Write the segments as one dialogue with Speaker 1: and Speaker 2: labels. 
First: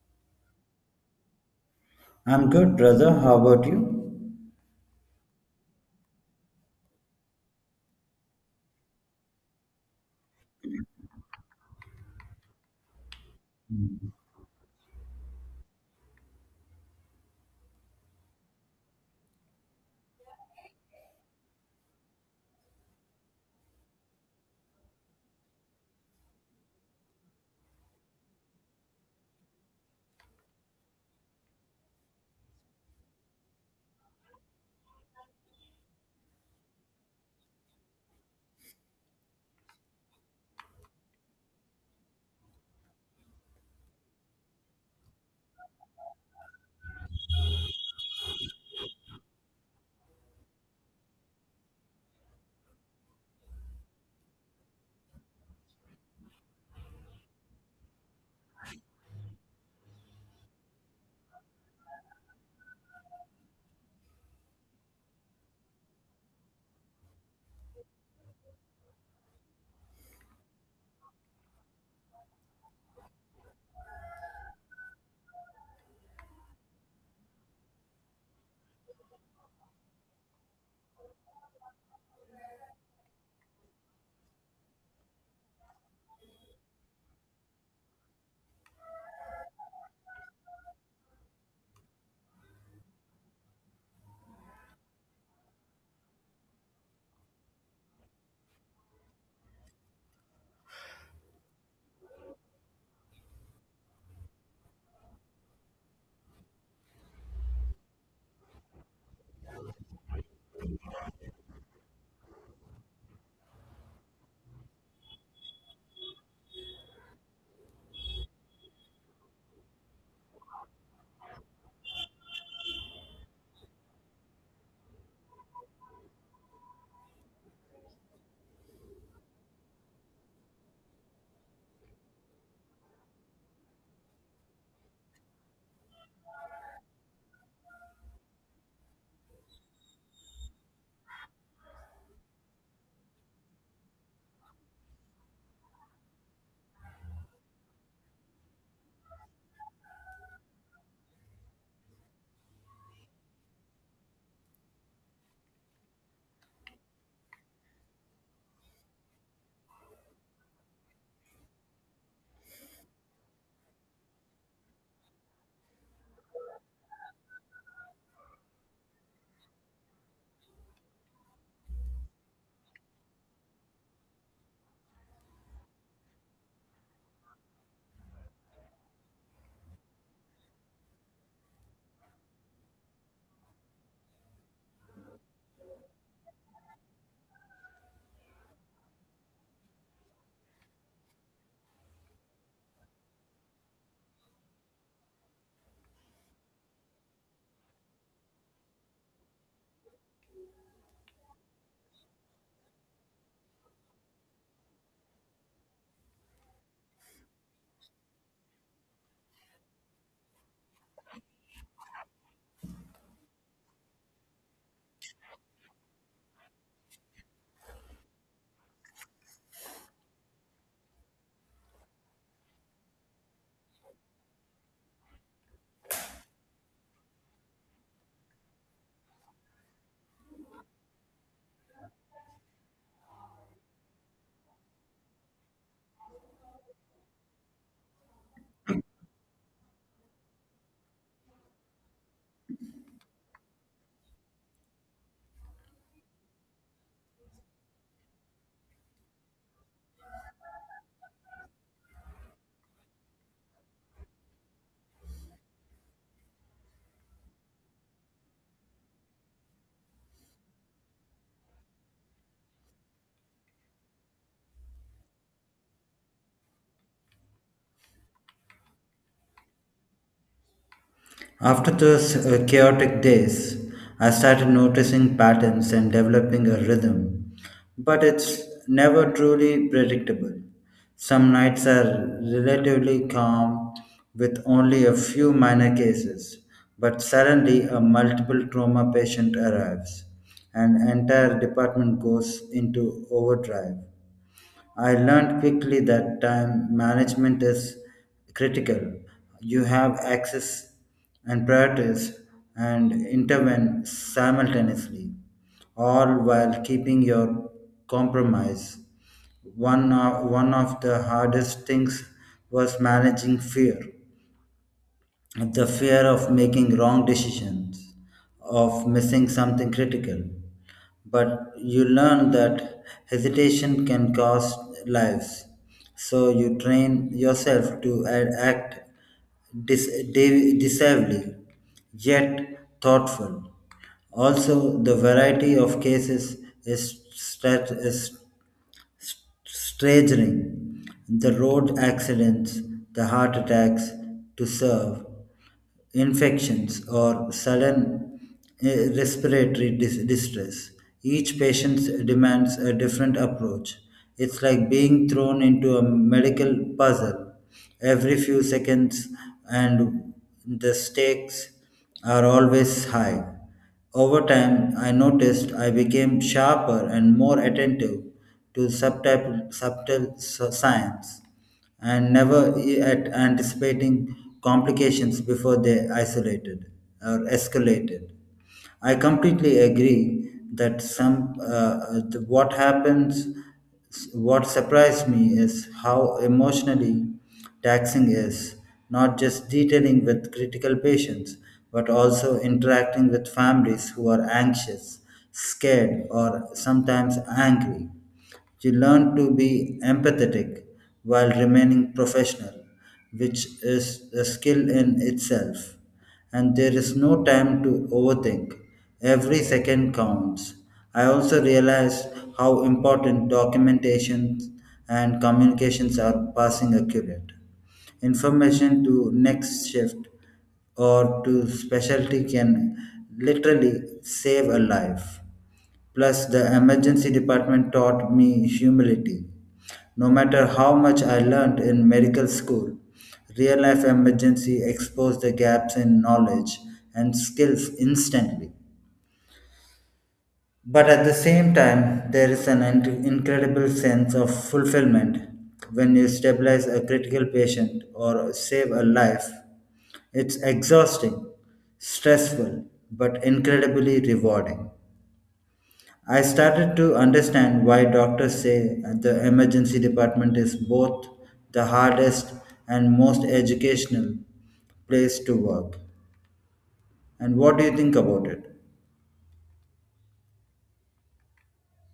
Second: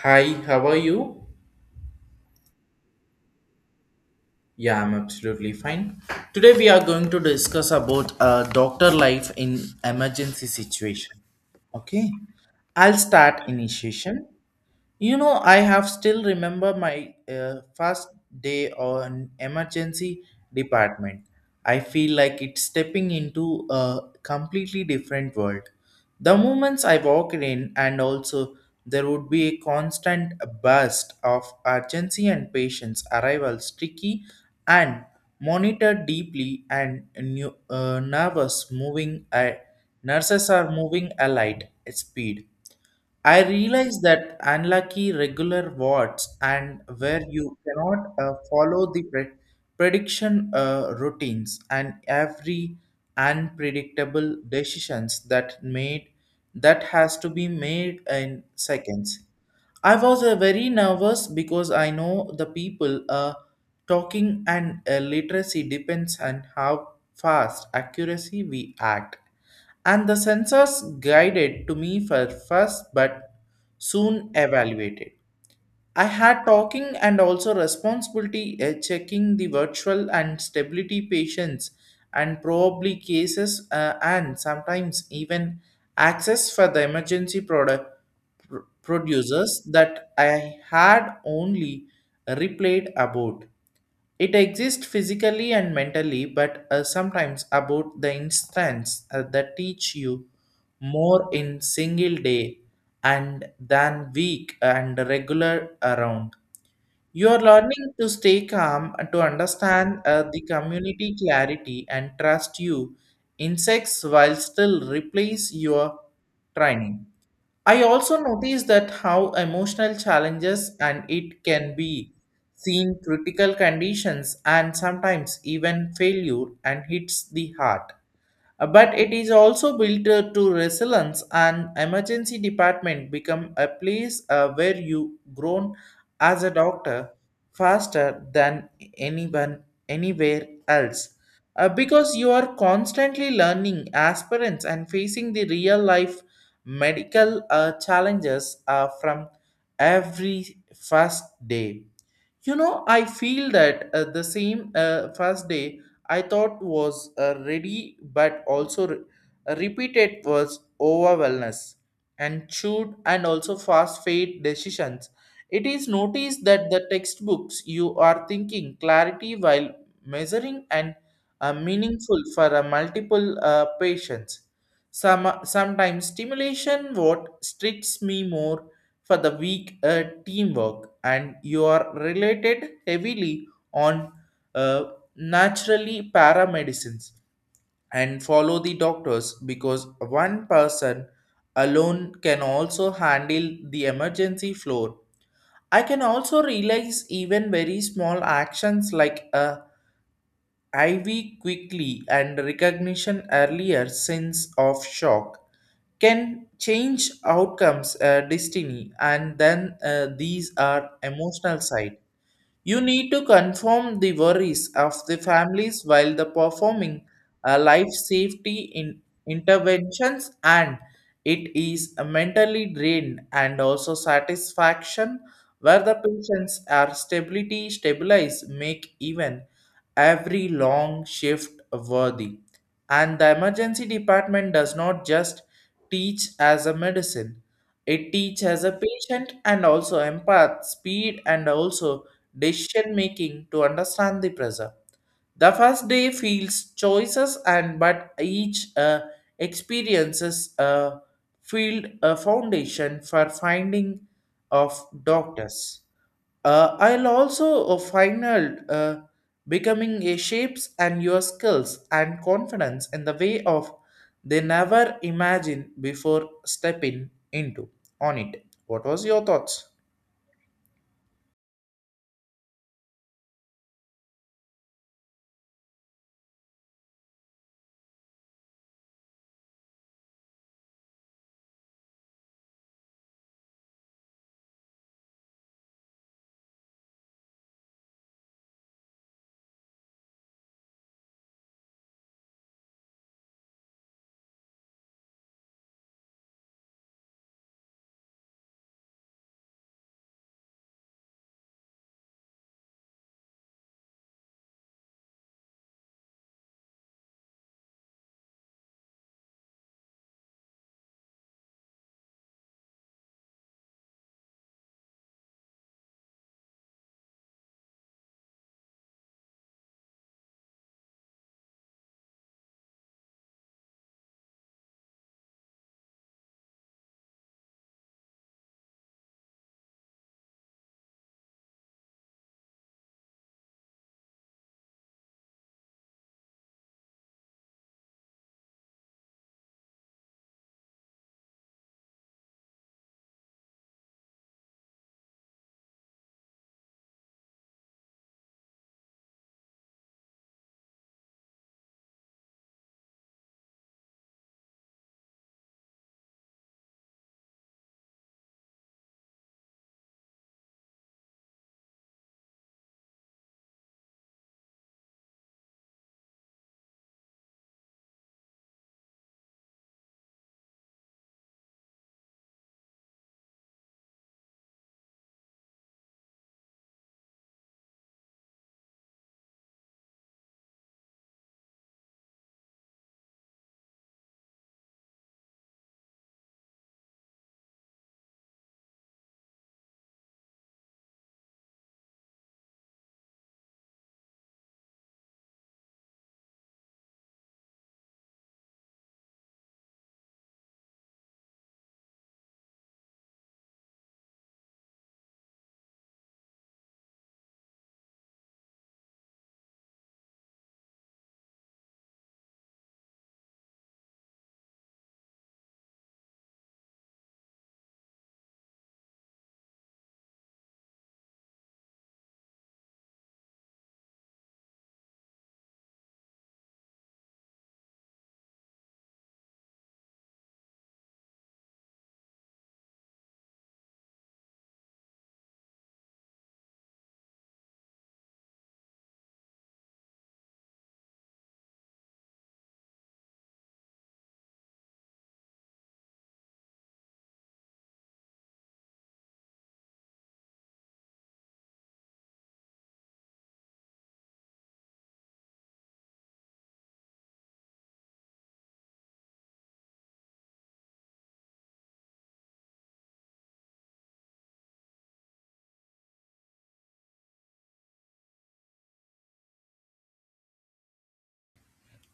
Speaker 1: Hi, how are you?
Speaker 2: I'm good, brother. How about you?
Speaker 1: Yeah, I'm absolutely fine. Today we are going to discuss about doctor life in emergency situation. Okay, I'll start initiation. You know, I have still remember my first day on emergency department. I feel like it's stepping into a completely different world. The moments I walked in, and also there would be a constant burst of urgency and patients arrivals, tricky and monitored deeply, and new nervous moving. Nurses are moving a light speed. I realize that unlucky regular wards and where you cannot follow the prediction routines and every unpredictable decisions that made that has to be made in seconds. I was very nervous because I know the people talking and literacy depends on how fast accuracy we act, and the sensors guided to me for first but soon evaluated. I had talking and also responsibility checking the virtual and stability patients and probably cases and sometimes even access for the emergency product producers that I had only replayed about. It exists physically and mentally, but sometimes about the instance that teach you more in single day and than week and regular around. You are learning to stay calm, and to understand the community clarity and trust you insects while still replace your training. I also noticed that how emotional challenges and it can be seen critical conditions and sometimes even failure and hits the heart. But it is also built to resilience, and emergency department become a place where you grown as a doctor faster than anyone anywhere else. Because you are constantly learning aspirants and facing the real life medical challenges from every first day. You know, I feel that the same first day I thought was ready, but also repeated was over wellness and shoot and also fast fade decisions. It is noticed that the textbooks you are thinking clarity while measuring and meaningful for a multiple patients. Sometimes stimulation what strikes me more for the week teamwork and you are related heavily on uh, naturally paramedicines and follow the doctors, because one person alone can also handle the emergency floor. I can also realize even very small actions like a IV quickly, and recognition earlier sense of shock can change outcomes, destiny, and then these are emotional side. You need to confirm the worries of the families while the performing life safety in interventions, and it is a mentally drained and also satisfaction where the patients are stability stabilized make even every long shift worthy. And the emergency department does not just teach as a medicine, it teaches a patient and also empath speed and also decision making to understand the pressure. The first day feels choices, and but each experiences a field a foundation for finding of doctors. I'll also final becoming a shapes and your skills and confidence in the way of they never imagined before stepping into on it. What was your thoughts?
Speaker 2: After those chaotic days, I started noticing patterns and developing a rhythm, but it's never truly predictable. Some nights are relatively calm with only a few minor cases, but suddenly a multiple trauma patient arrives. An entire department goes into overdrive. I learned quickly that time management is critical. You have access and priorities and intervene simultaneously, all while keeping your compromise. One of the hardest things was managing fear, the fear of making wrong decisions, of missing something critical. But you learn that hesitation can cost lives. So you train yourself to act decisively, yet thoughtful. Also, the variety of cases is staggering. The road accidents, the heart attacks to serve infections or sudden uh, respiratory distress. Each patient demands a different approach. It's like being thrown into a medical puzzle every few seconds, and the stakes are always high. Over time, I noticed I became sharper and more attentive to subtle science and never e-, at anticipating complications before they isolated or escalated. I completely agree that some the, what happens, what surprised me is how emotionally taxing is, not just detailing with critical patients but also interacting with families who are anxious, scared, or sometimes angry. You learn to be empathetic while remaining professional, which is a skill in itself. And there is no time to overthink. Every second counts. I also realized how important documentation and communications are, passing accurate information to next shift or to specialty can literally save a life. Plus, the emergency department taught me humility. No matter how much I learned in medical school, real life emergency exposed the gaps in knowledge and skills instantly. But at the same time, there is an incredible sense of fulfillment when you stabilize a critical patient or save a life. It's exhausting, stressful, but incredibly rewarding. I started to understand why doctors say the emergency department is both the hardest and most educational place to work. And what do you think about it?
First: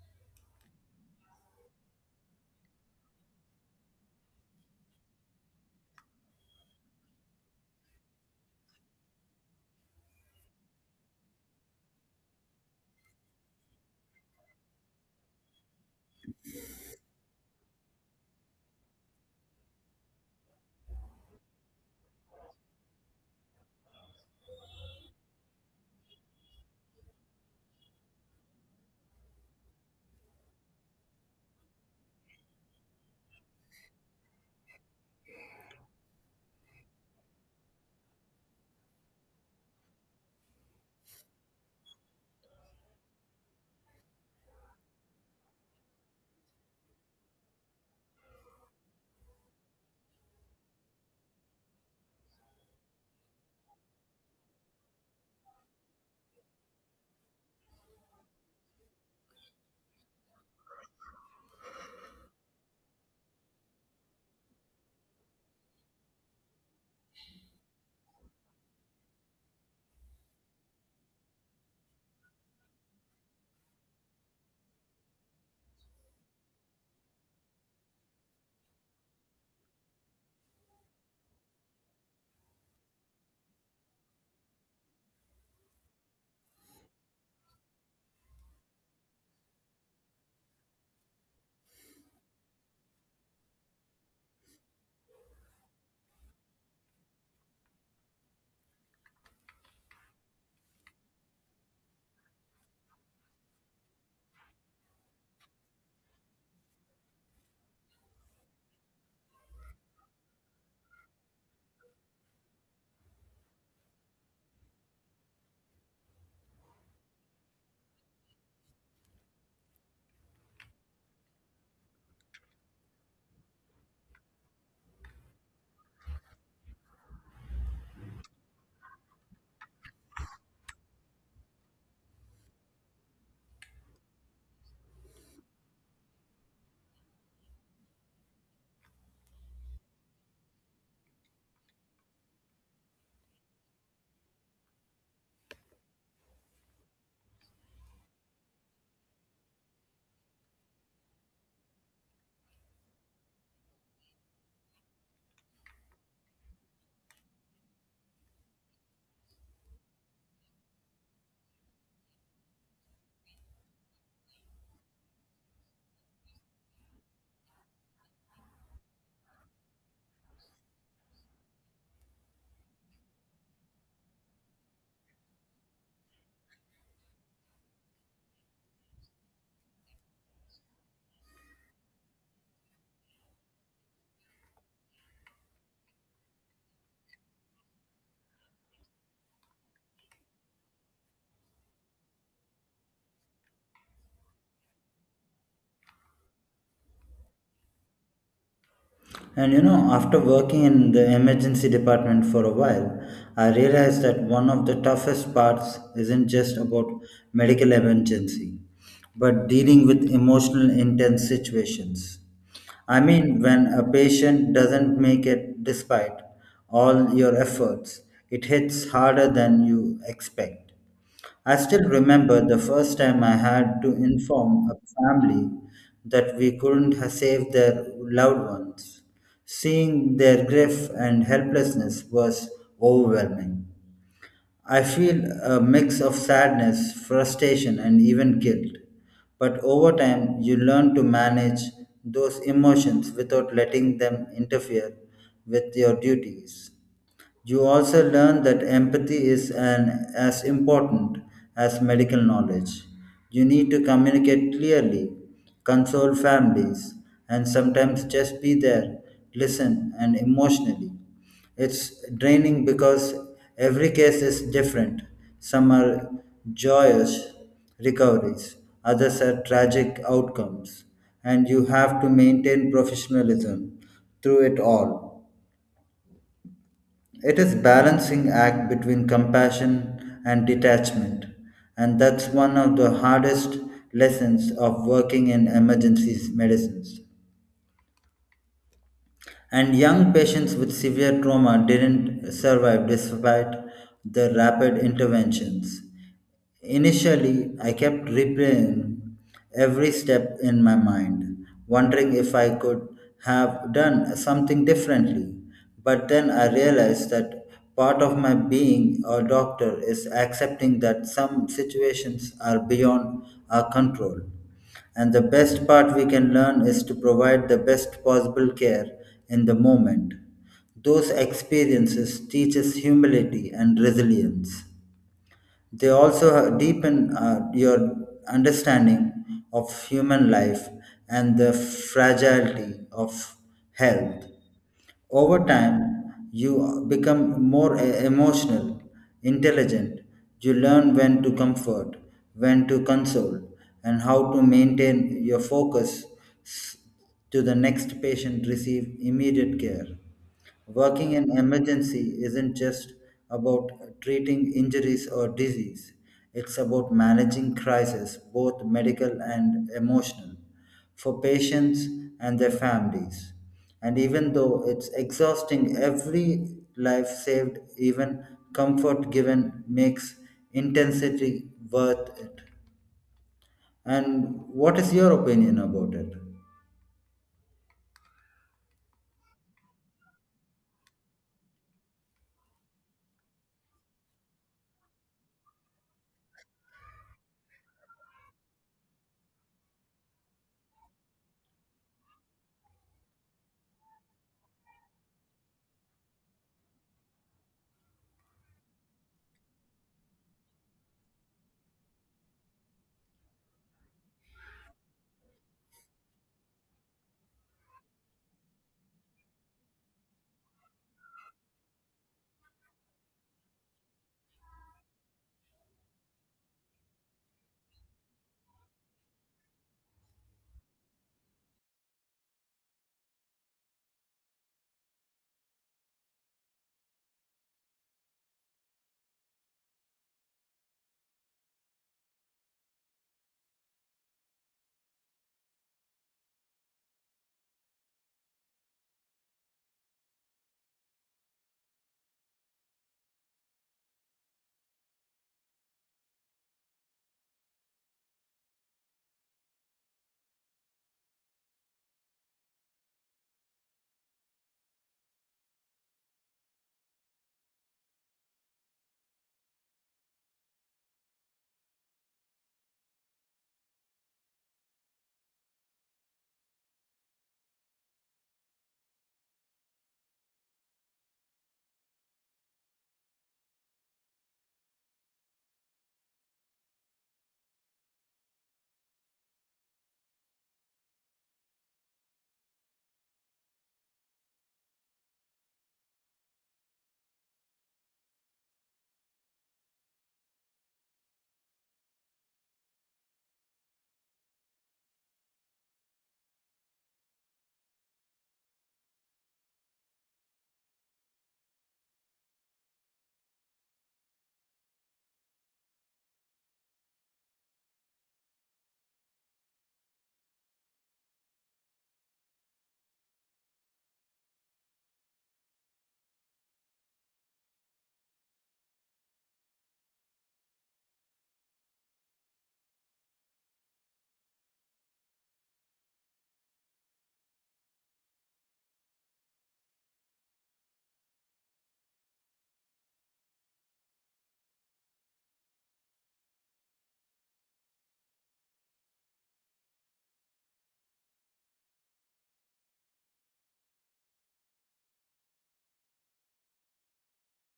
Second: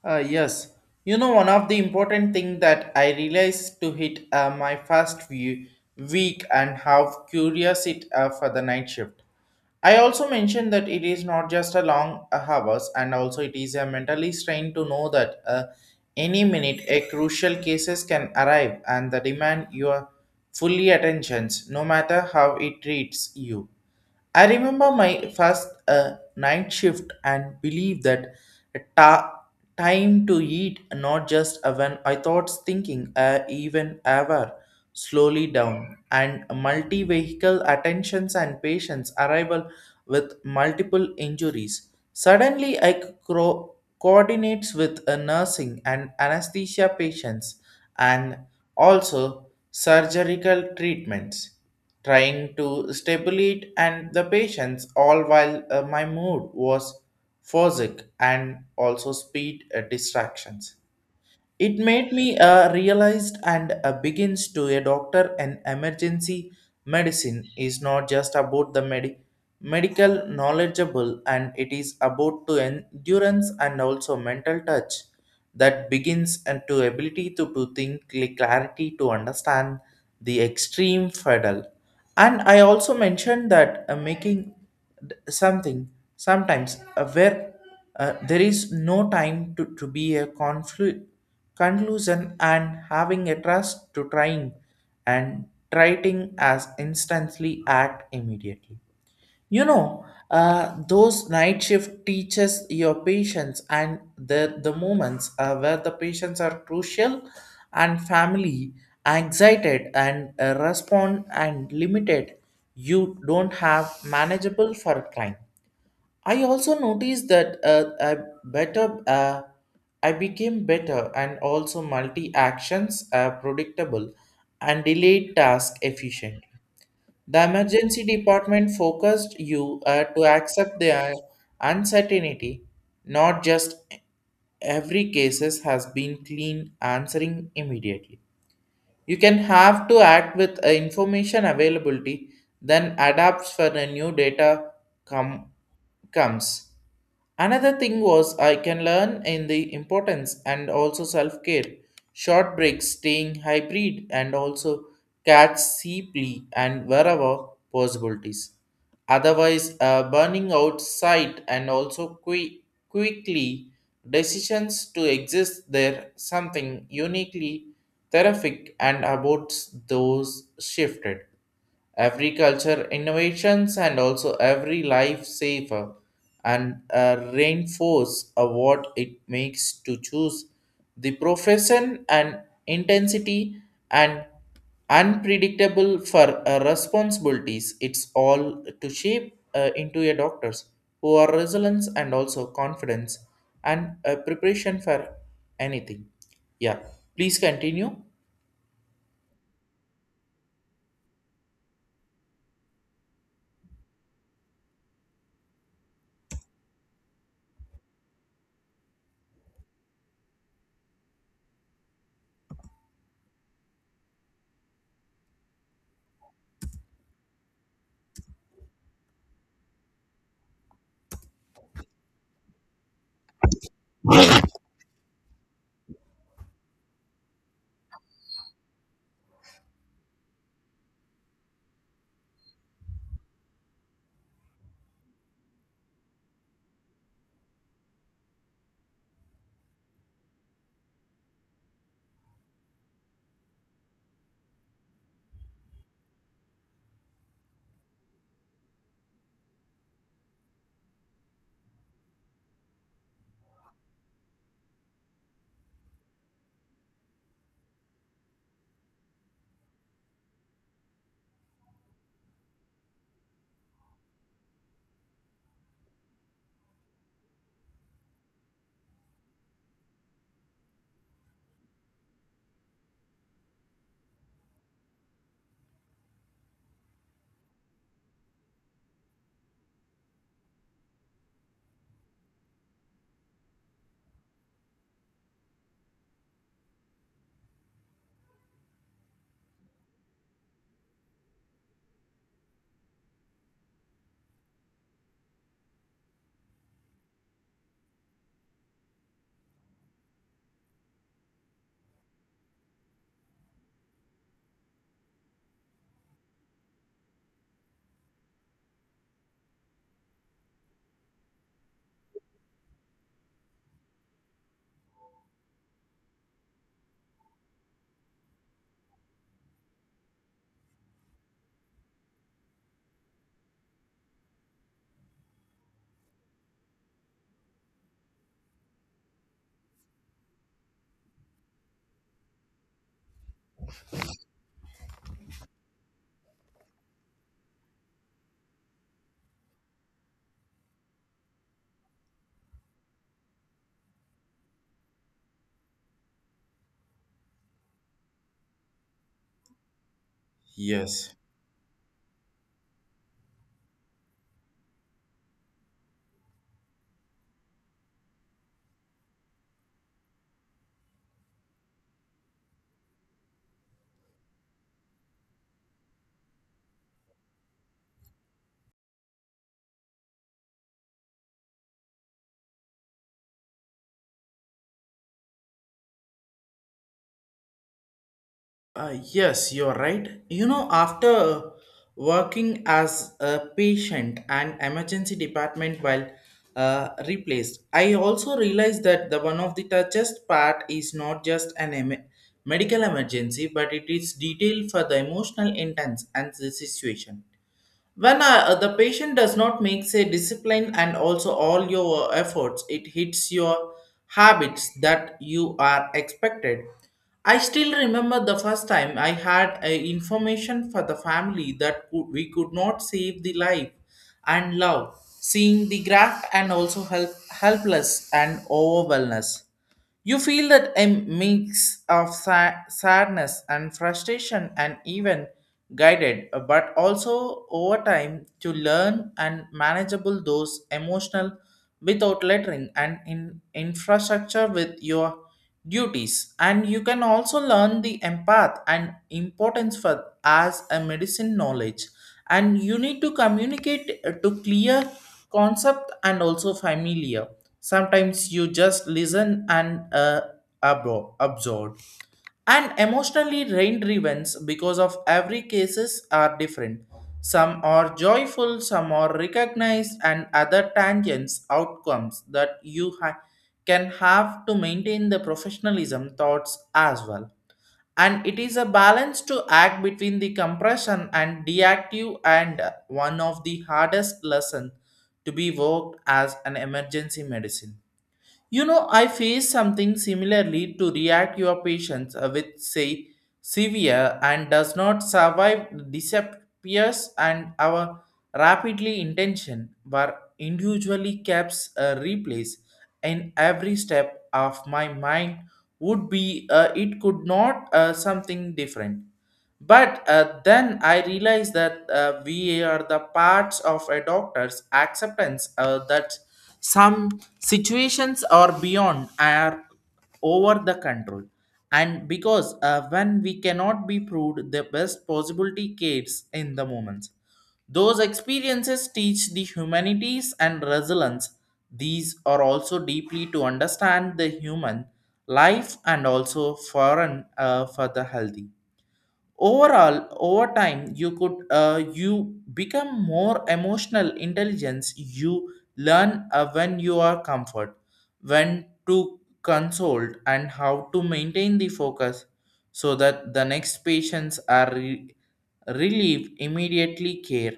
Speaker 1: Yes. You know, one of the important thing that I realized to hit my first view week and how curious it for the night shift. I also mentioned that it is not just a long hours, and also it is a mentally strain to know that any minute a crucial cases can arrive and the demand your fully attentions no matter how it treats you. I remember my first night shift and believe that ta- time to eat, not just when I thought thinking, even ever slowly down and multi vehicle attentions and patients arrival with multiple injuries. Suddenly, I coordinates with a nursing and anesthesia patients and also surgical treatments, trying to stimulate and the patience, all while my mood was fozic and also speed distractions. It made me realized and begins to a doctor, and emergency medicine is not just about the medical knowledgeable, and it is about to endurance and also mental touch that begins and to ability to think clarity to understand the extreme fiddle. And I also mentioned that making something sometimes where there is no time to be a conclusion and having a trust to trying and trying as instantly act immediately. You know, those night shift teaches your patience and the moments where the patients are crucial and family excited and respond and limited. You don't have manageable for time. I also noticed that better uh, I became better and also multi actions predictable and delayed task efficient. The emergency department focused you to accept the uncertainty, not just every cases has been clean answering immediately. You can have to act with information availability, then adapts for the new data come comes. Another thing was I can learn in the importance and also self care, short breaks, staying hybrid, and also catch cheaply and wherever possibilities. Otherwise, burning out sight and also quickly decisions to exist there something uniquely terrific and about those shifted every culture innovations and also every life saver, and reinforce what it makes to choose the profession and intensity and unpredictable for responsibilities. It's all to shape into a doctors who are resilience and also confidence and preparation for anything. Yeah, please continue.
Speaker 2: And you know, after working in the emergency department for a while, I realized that one of the toughest parts isn't just about medical emergency, but dealing with emotional intense situations. I mean, when a patient doesn't make it despite all your efforts, it hits harder than you expect. I still remember the first time I had to inform a family that we couldn't save their loved ones. Seeing their grief and helplessness was overwhelming. I feel a mix of sadness, frustration, and even guilt. But over time, you learn to manage those emotions without letting them interfere with your duties. You also learn that empathy is as important as medical knowledge. You need to communicate clearly, console families, and sometimes just be there, listen, and emotionally. It's draining because every case is different. Some are joyous recoveries, others are tragic outcomes, and you have to maintain professionalism through it all. It is balancing act between compassion and detachment, and that's one of the hardest lessons of working in emergency medicines. And young patients with severe trauma didn't survive despite the rapid interventions. Initially, I kept replaying every step in my mind, wondering if I could have done something differently. But then I realized that part of my being a doctor is accepting that some situations are beyond our control. And the best part we can learn is to provide the best possible care in the moment. Those experiences teach us humility and resilience. They also deepen your understanding of human life and the fragility of health. Over time, you become more emotional, intelligent. You learn when to comfort, when to console, and how to maintain your focus s- to the next patient receive immediate care. Working in emergency isn't just about treating injuries or disease. It's about managing crises, both medical and emotional, for patients and their families. And even though it's exhausting, every life saved, even comfort given, makes intensity worth it. And what is your opinion about it?
Speaker 1: Yes, you're right. You know, after working as a patient and emergency department while replaced, I also realized that the one of the toughest part is not just an medical emergency, but it is detailed for the emotional intense and the situation when the patient does not make say discipline, and also all your efforts it hits your habits that you are expected. I still remember the first time I had a information for the family that could, we could not save the life and love, seeing the graph and also help helpless and overwhelmness. You feel that a mix of sadness and frustration and even guided, but also over time to learn and manageable those emotional without lettering and in infrastructure with your duties. And you can also learn the empath and importance for as a medicine knowledge, and you need to communicate to clear concept and also familiar. Sometimes you just listen and absorb and emotionally rain events, because of every cases are different. Some are joyful, some are recognized, and other tangents outcomes that can have to maintain the professionalism thoughts as well. And it is a balance to act between the compression and deactive, and one of the hardest lesson to be worked as an emergency medicine. You know, I face something similarly to react your patients with say severe and does not survive disappears, and our rapidly intention were individually kept a replace in every step of my mind, would be it could not something different. But then I realized that we are the parts of a doctor's acceptance that some situations are beyond are over the control. And because when we cannot be proved the best possibility case in the moments, those experiences teach the humanities and resilience. These are also deeply to understand the human life and also foreign for the healthy overall. Over time you could you become more emotional intelligence. You learn when you are comfort, when to consult, and how to maintain the focus, so that the next patients are relieved immediately care.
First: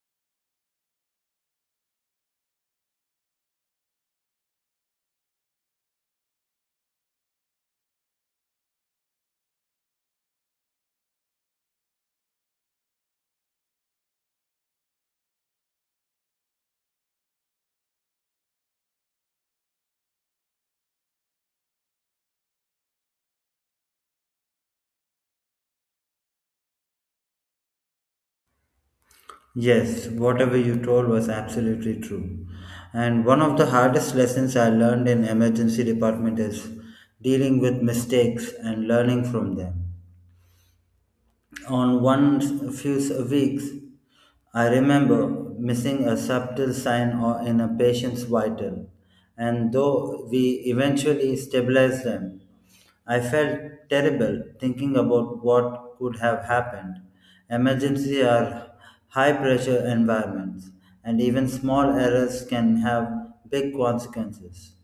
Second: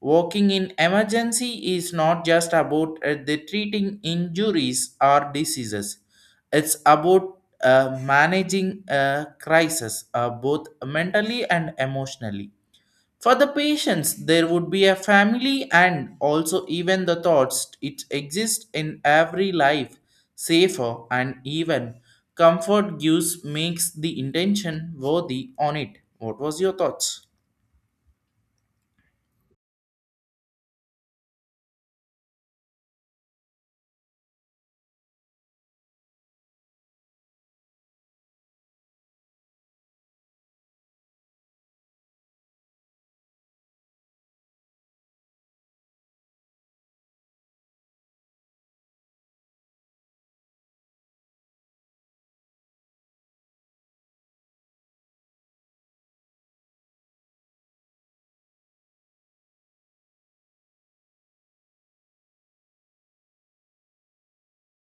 Speaker 1: Working in emergency is not just about the treating injuries or diseases. It's about managing a crisis both mentally and emotionally. For the patients, there would be a family and also even the thoughts it exists in every life, safer and even comfort gives makes the intention worthy on it. What was your thoughts?
Speaker 2: Yes, whatever you told was absolutely true. And one of the hardest lessons I learned in emergency department is dealing with mistakes and learning from them. On one few weeks, I remember missing a subtle sign or in a patient's vital, and though we eventually stabilized them, I felt terrible thinking about what could have happened. Emergency are high pressure environments, and even small errors can have big consequences,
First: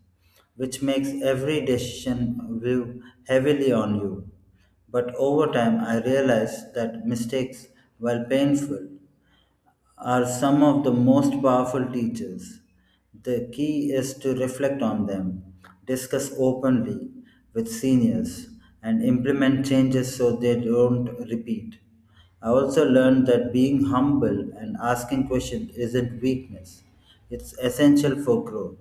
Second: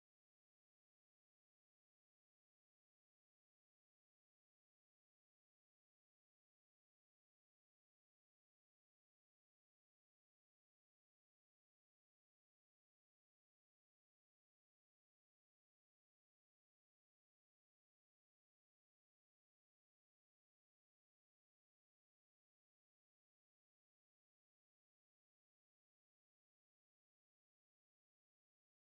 Speaker 2: which makes every decision view heavily on you. But over time, I realized that mistakes, while painful, are some of the most powerful teachers. The key is to reflect on them, discuss openly with seniors, and implement changes so they don't repeat. I also learned that being humble and asking questions isn't weakness, it's essential for growth.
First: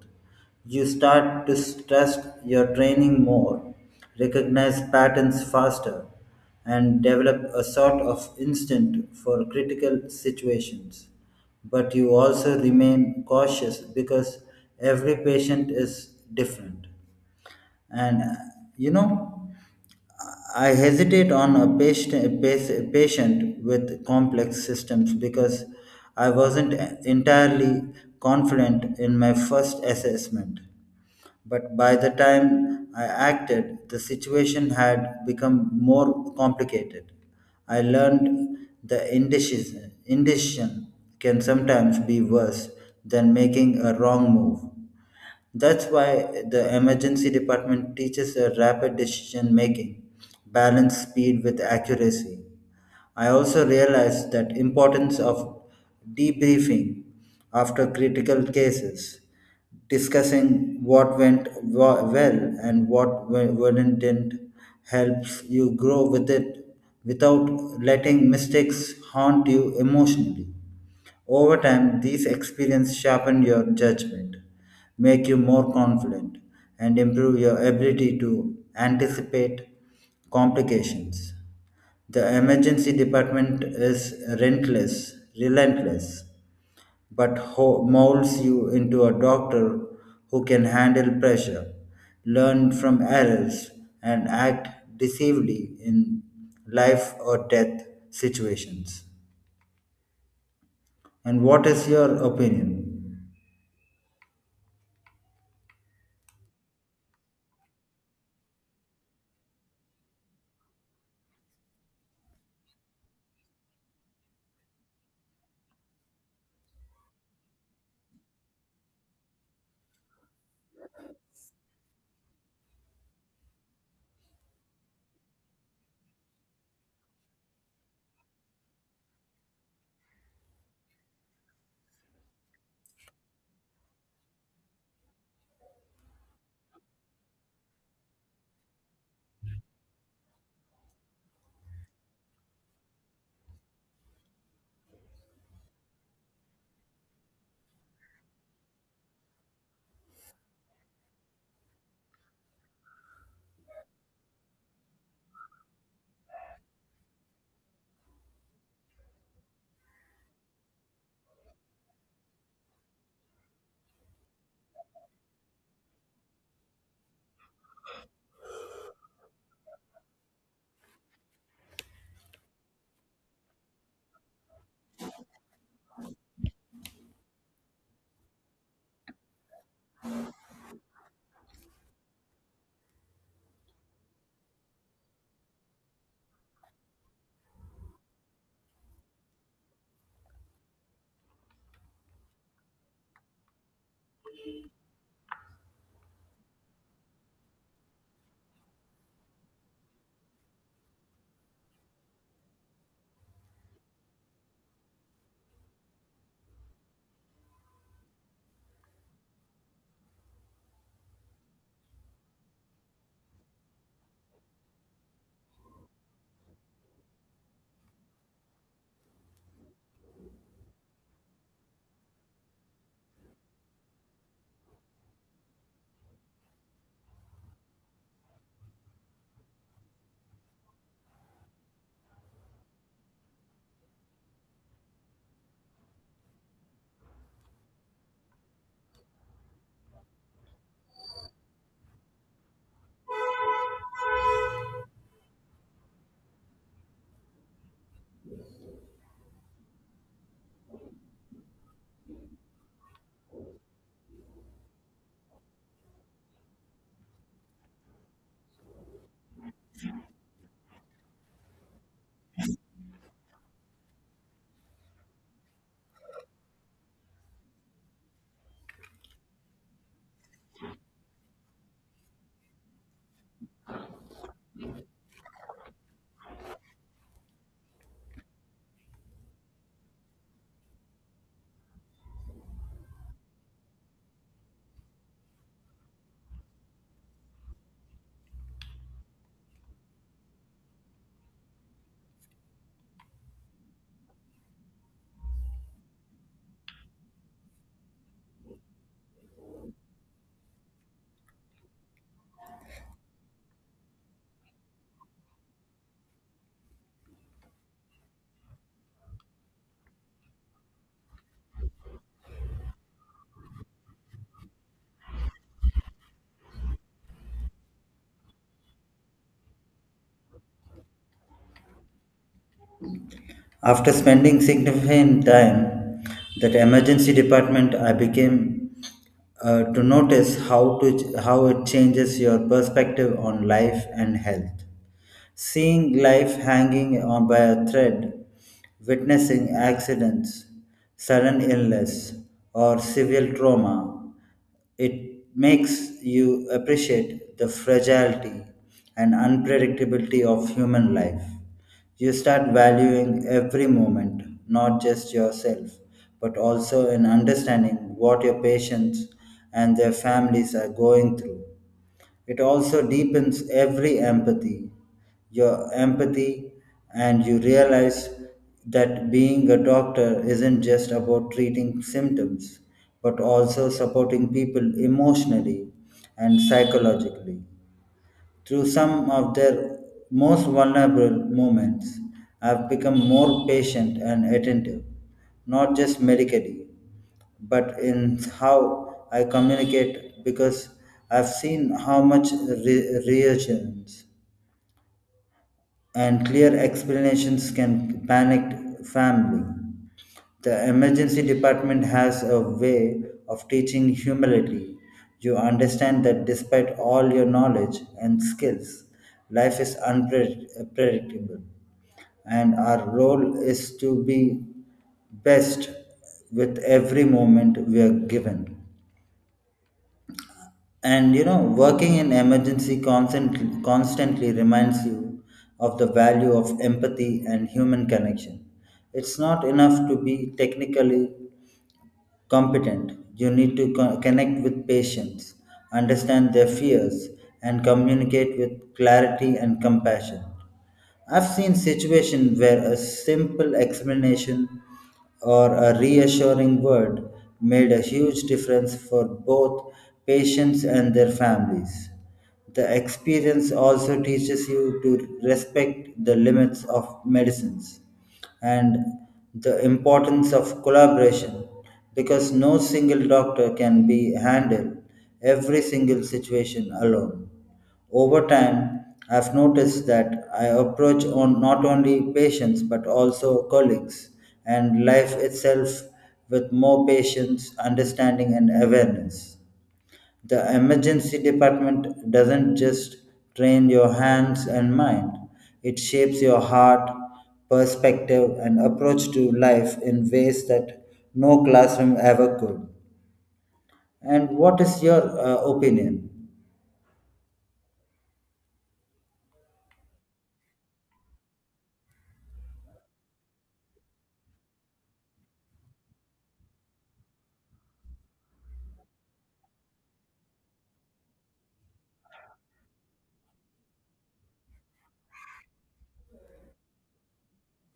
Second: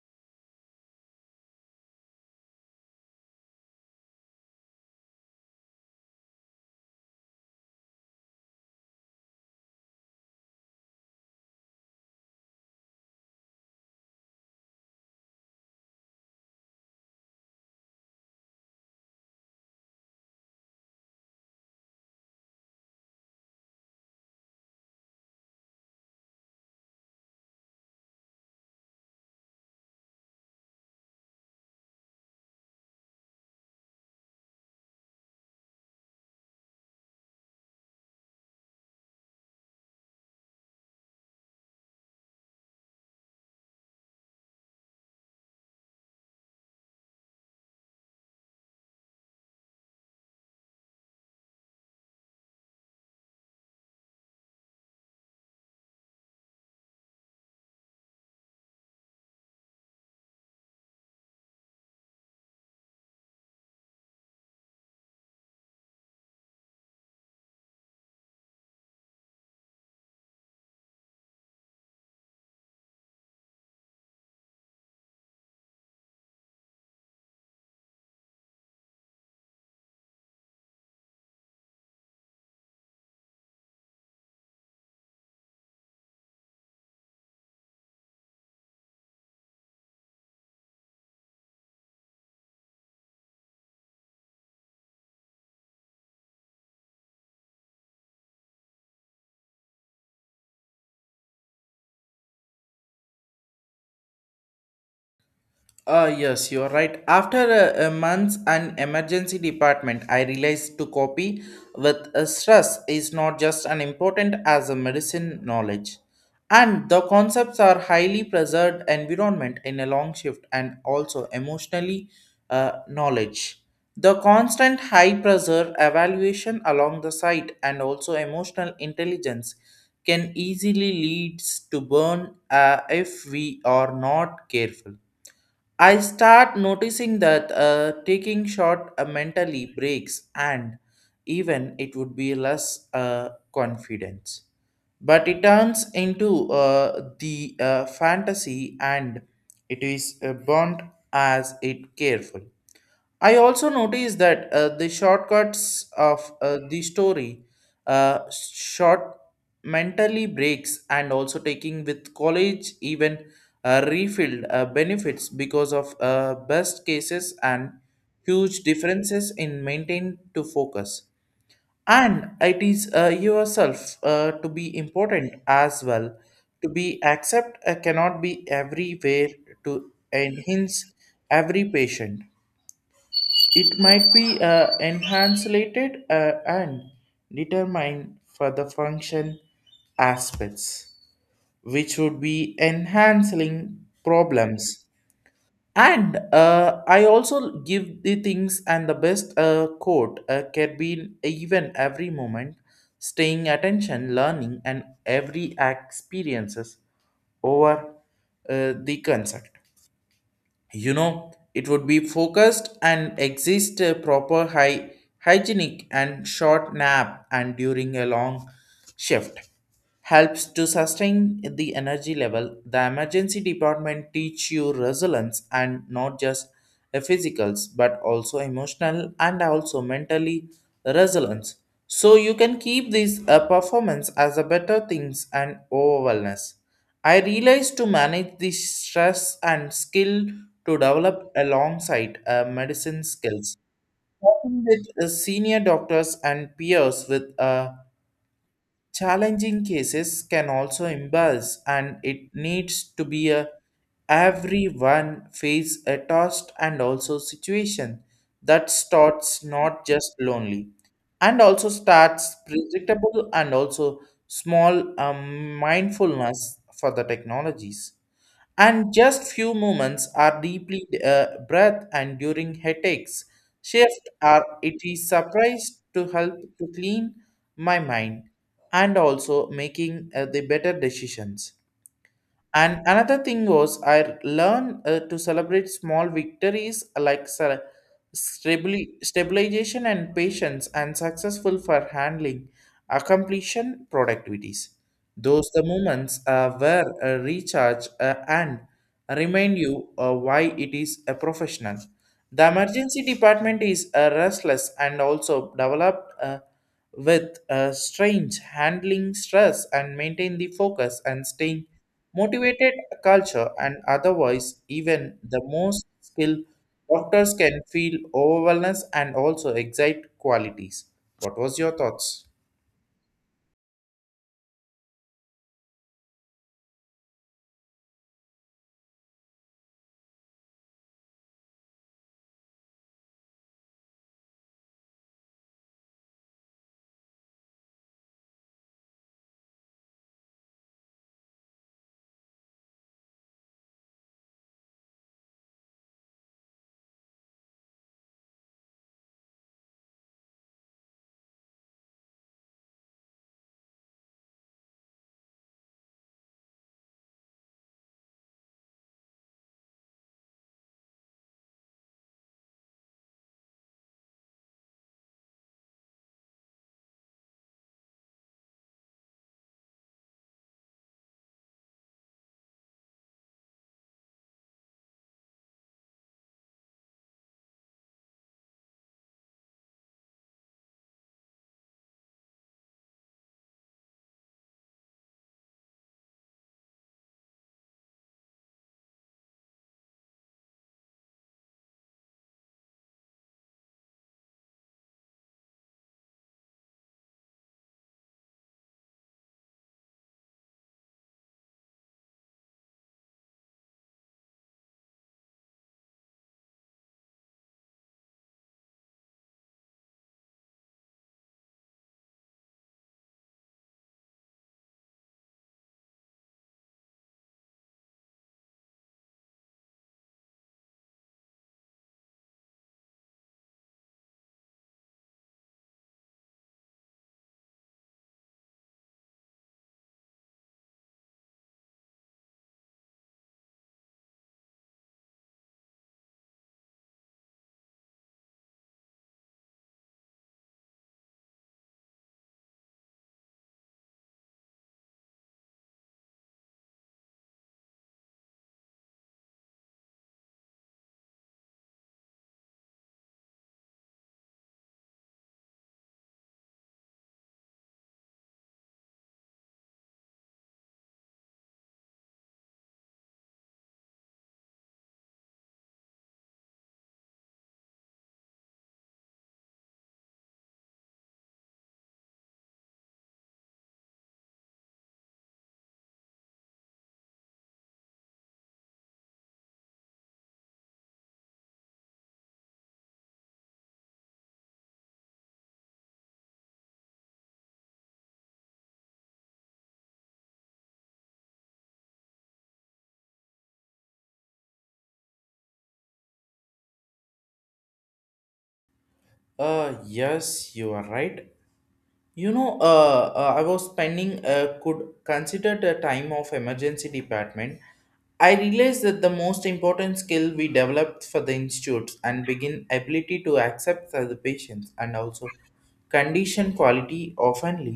Speaker 2: You start to trust your training more, recognize patterns faster, and develop a sort of instinct for critical situations. But you also remain cautious because every patient is different. And You know, I hesitate on a patient with complex systems because I wasn't entirely confident in my first assessment. But by the time I acted, the situation had become more complicated. I learned the indecision can sometimes be worse than making a wrong move. That's why the emergency department teaches a rapid decision making, balance speed with accuracy. I also realized that importance of debriefing after critical cases, discussing what went well and what w- wouldn't didn't, helps you grow with it without letting mistakes haunt you emotionally. Over time, these experiences sharpen your judgment, make you more confident, and improve your ability to anticipate complications. The emergency department is relentless but molds you into a doctor who can handle pressure, learn from errors, and act decisively in life or death situations. And what is your opinion?
Speaker 1: Yes, you are right. After a month, an emergency department, I realized to copy with a stress is not just an important as a medicine knowledge. And the concepts are highly preserved environment in a long shift and also emotionally knowledge. The constant high pressure evaluation along the site and also emotional intelligence can easily leads to burn if we are not careful. I start noticing that taking short mentally breaks, and even it would be less confidence. But it turns into the fantasy, and it is burnt as it careful. I also noticed that the shortcuts of the story, short mentally breaks, and also taking with college even refilled benefits, because of best cases and huge differences in maintain to focus. And it is yourself to be important as well. To be accept cannot be everywhere to enhance every patient. It might be encapsulated and determined for the function aspects, which would be enhancing problems. And I also give the things and the best quote can be even every moment, staying attention, learning, and every experiences over the concept, you know, it would be focused and exist a proper high hygienic and short nap and during a long shift helps to sustain the energy level. The emergency department teach you resilience and not just a physicals but also emotional and also mentally resilience. So you can keep this performance as a better things and overwellness. I realized to manage the stress and skill to develop alongside medicine skills. Working with senior doctors and peers with challenging cases can also embarrass and it needs to be a everyone face a tossed and also situation that starts not just lonely and also starts predictable and also small mindfulness for the technologies and just few moments are deeply breath and during headaches shift are it is surprised to help to clean my mind and also making the better decisions and another thing was I learned to celebrate small victories like stabilization and patience and successful for handling completion productivities. Those the moments were a recharge and remind you why it is a professional. The emergency department is restless and also developed. With strange handling stress and maintain the focus and staying motivated culture and otherwise even the most skilled doctors can feel overwhelmed and also excite qualities. What was your thoughts?
Speaker 2: After spending significant time that emergency department, I became to notice how it changes your perspective on life and health. Seeing life hanging on by a thread, witnessing accidents, sudden illness, or severe trauma, it makes you appreciate the fragility and unpredictability of human life. You start valuing every moment, not just yourself, but also in understanding what your patients and their families are going through. It also deepens every empathy your empathy, and you realize that being a doctor isn't just about treating symptoms, but also supporting people emotionally and psychologically. Through some of their most vulnerable moments, I've become more patient and attentive, not just medically, but in how I communicate because I've seen how much reassurance and clear explanations can panic family. The emergency department has a way of teaching humility. You understand that despite all your knowledge and skills, life is unpredictable, and our role is to be best with every moment we are given. And you know, working in emergency constantly reminds you of the value of empathy and human connection. It's not enough to be technically competent, you need to connect with patients, understand their fears, and communicate with clarity and compassion. I've seen situations where a simple explanation or a reassuring word made a huge difference for both patients and their families. The experience also teaches you to respect the limits of medicines and the importance of collaboration because no single doctor can be handled every single situation alone. Over time, I've noticed that I approach on not only patients but also colleagues and life itself with more patience, understanding, and awareness. The emergency department doesn't just train your hands and mind, it shapes your heart, perspective, and approach to life in ways that no classroom ever could. And what is your opinion?
Speaker 1: Yes, you are right. You know, I was spending could consider the time of emergency department. I realized that the most important skill we developed for the institutes and begin ability to accept the patients and also condition quality oftenly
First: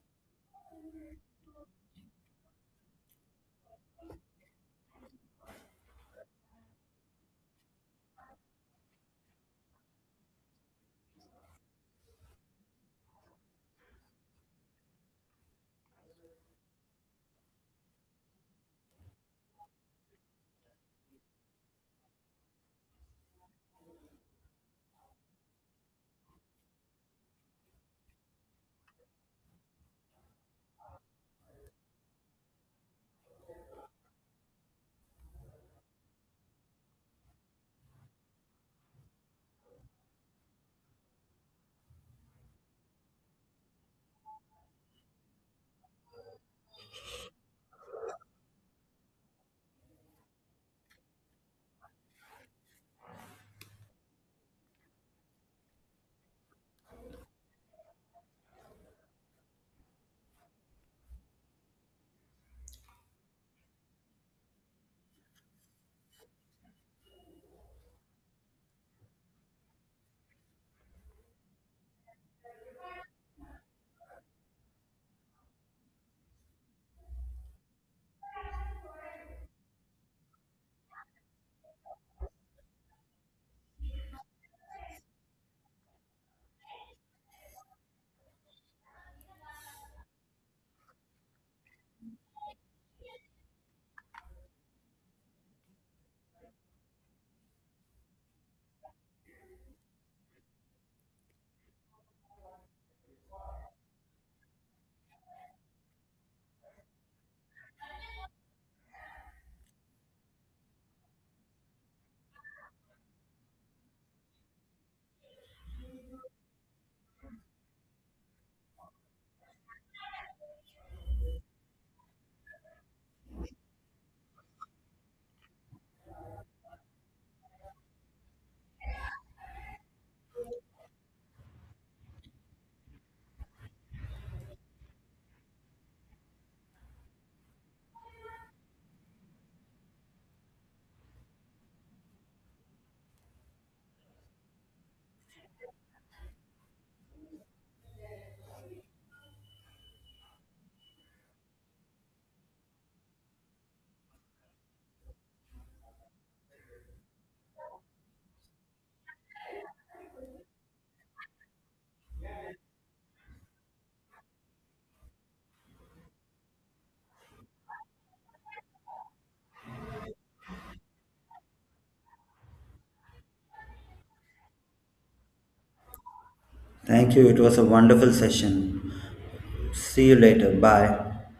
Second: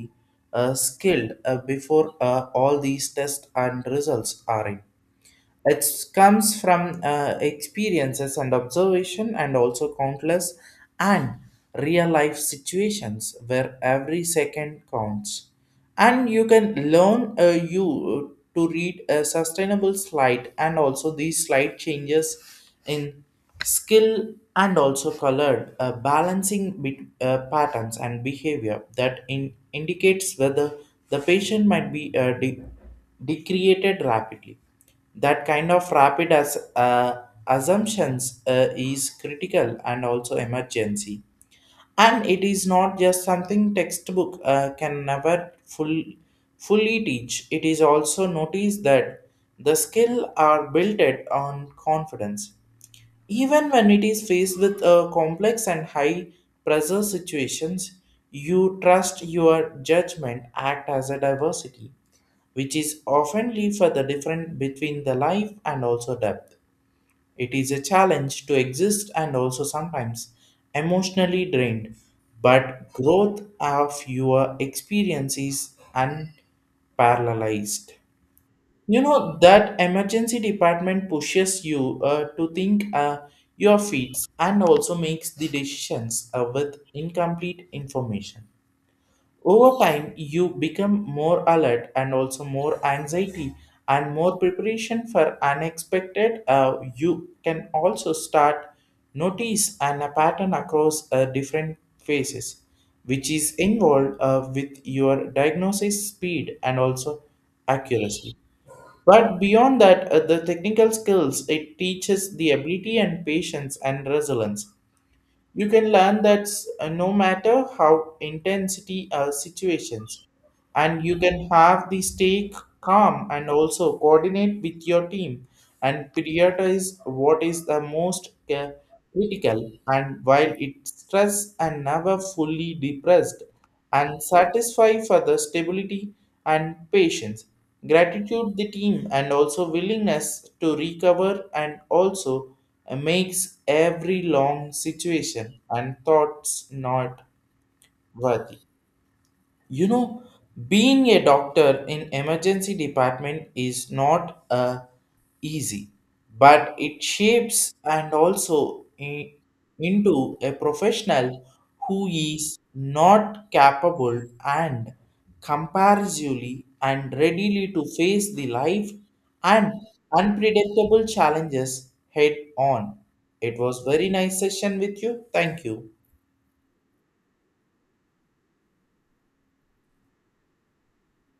Speaker 1: skilled before all these tests and results are in. It comes from experiences and observation, and also countless and real life situations where every second counts. And you can learn, you to read a sustainable slide, and also these slide changes in skill and also colored balancing patterns and behavior that indicates whether the patient might be decreated rapidly. That kind of rapid as assumptions is critical and also emergency, and it is not just something textbook can never fully teach. It is also noticed that the skill are built it on confidence even when it is faced with a complex and high pressure situations. You trust your judgment act as a diversity, which is often leave for the difference between the life and also depth. It is a challenge to exist and also sometimes emotionally drained, but growth of your experience is unparallelized. You know that emergency department pushes you to think your feet and also makes the decisions with incomplete information. Over time, you become more alert and also more anxiety and more preparation for unexpected. You can also start notice and a pattern across different phases, which is involved with your diagnosis speed and also accuracy. But beyond that, the technical skills it teaches the ability and patience and resilience. You can learn that no matter how intensity situations, and you can have the stay calm and also coordinate with your team and prioritize what is the most critical and while it stress and never fully depressed and satisfy for the stability and patience gratitude the team and also willingness to recover and also makes every long situation and thoughts not worthy. You know, being a doctor in emergency department is not easy, but it shapes and also into a professional who is not capable and comparatively and readily to face the life and unpredictable challenges head on. It was very nice session with you. Thank you.
Speaker 2: Thank you. It was a wonderful session. See you later. Bye.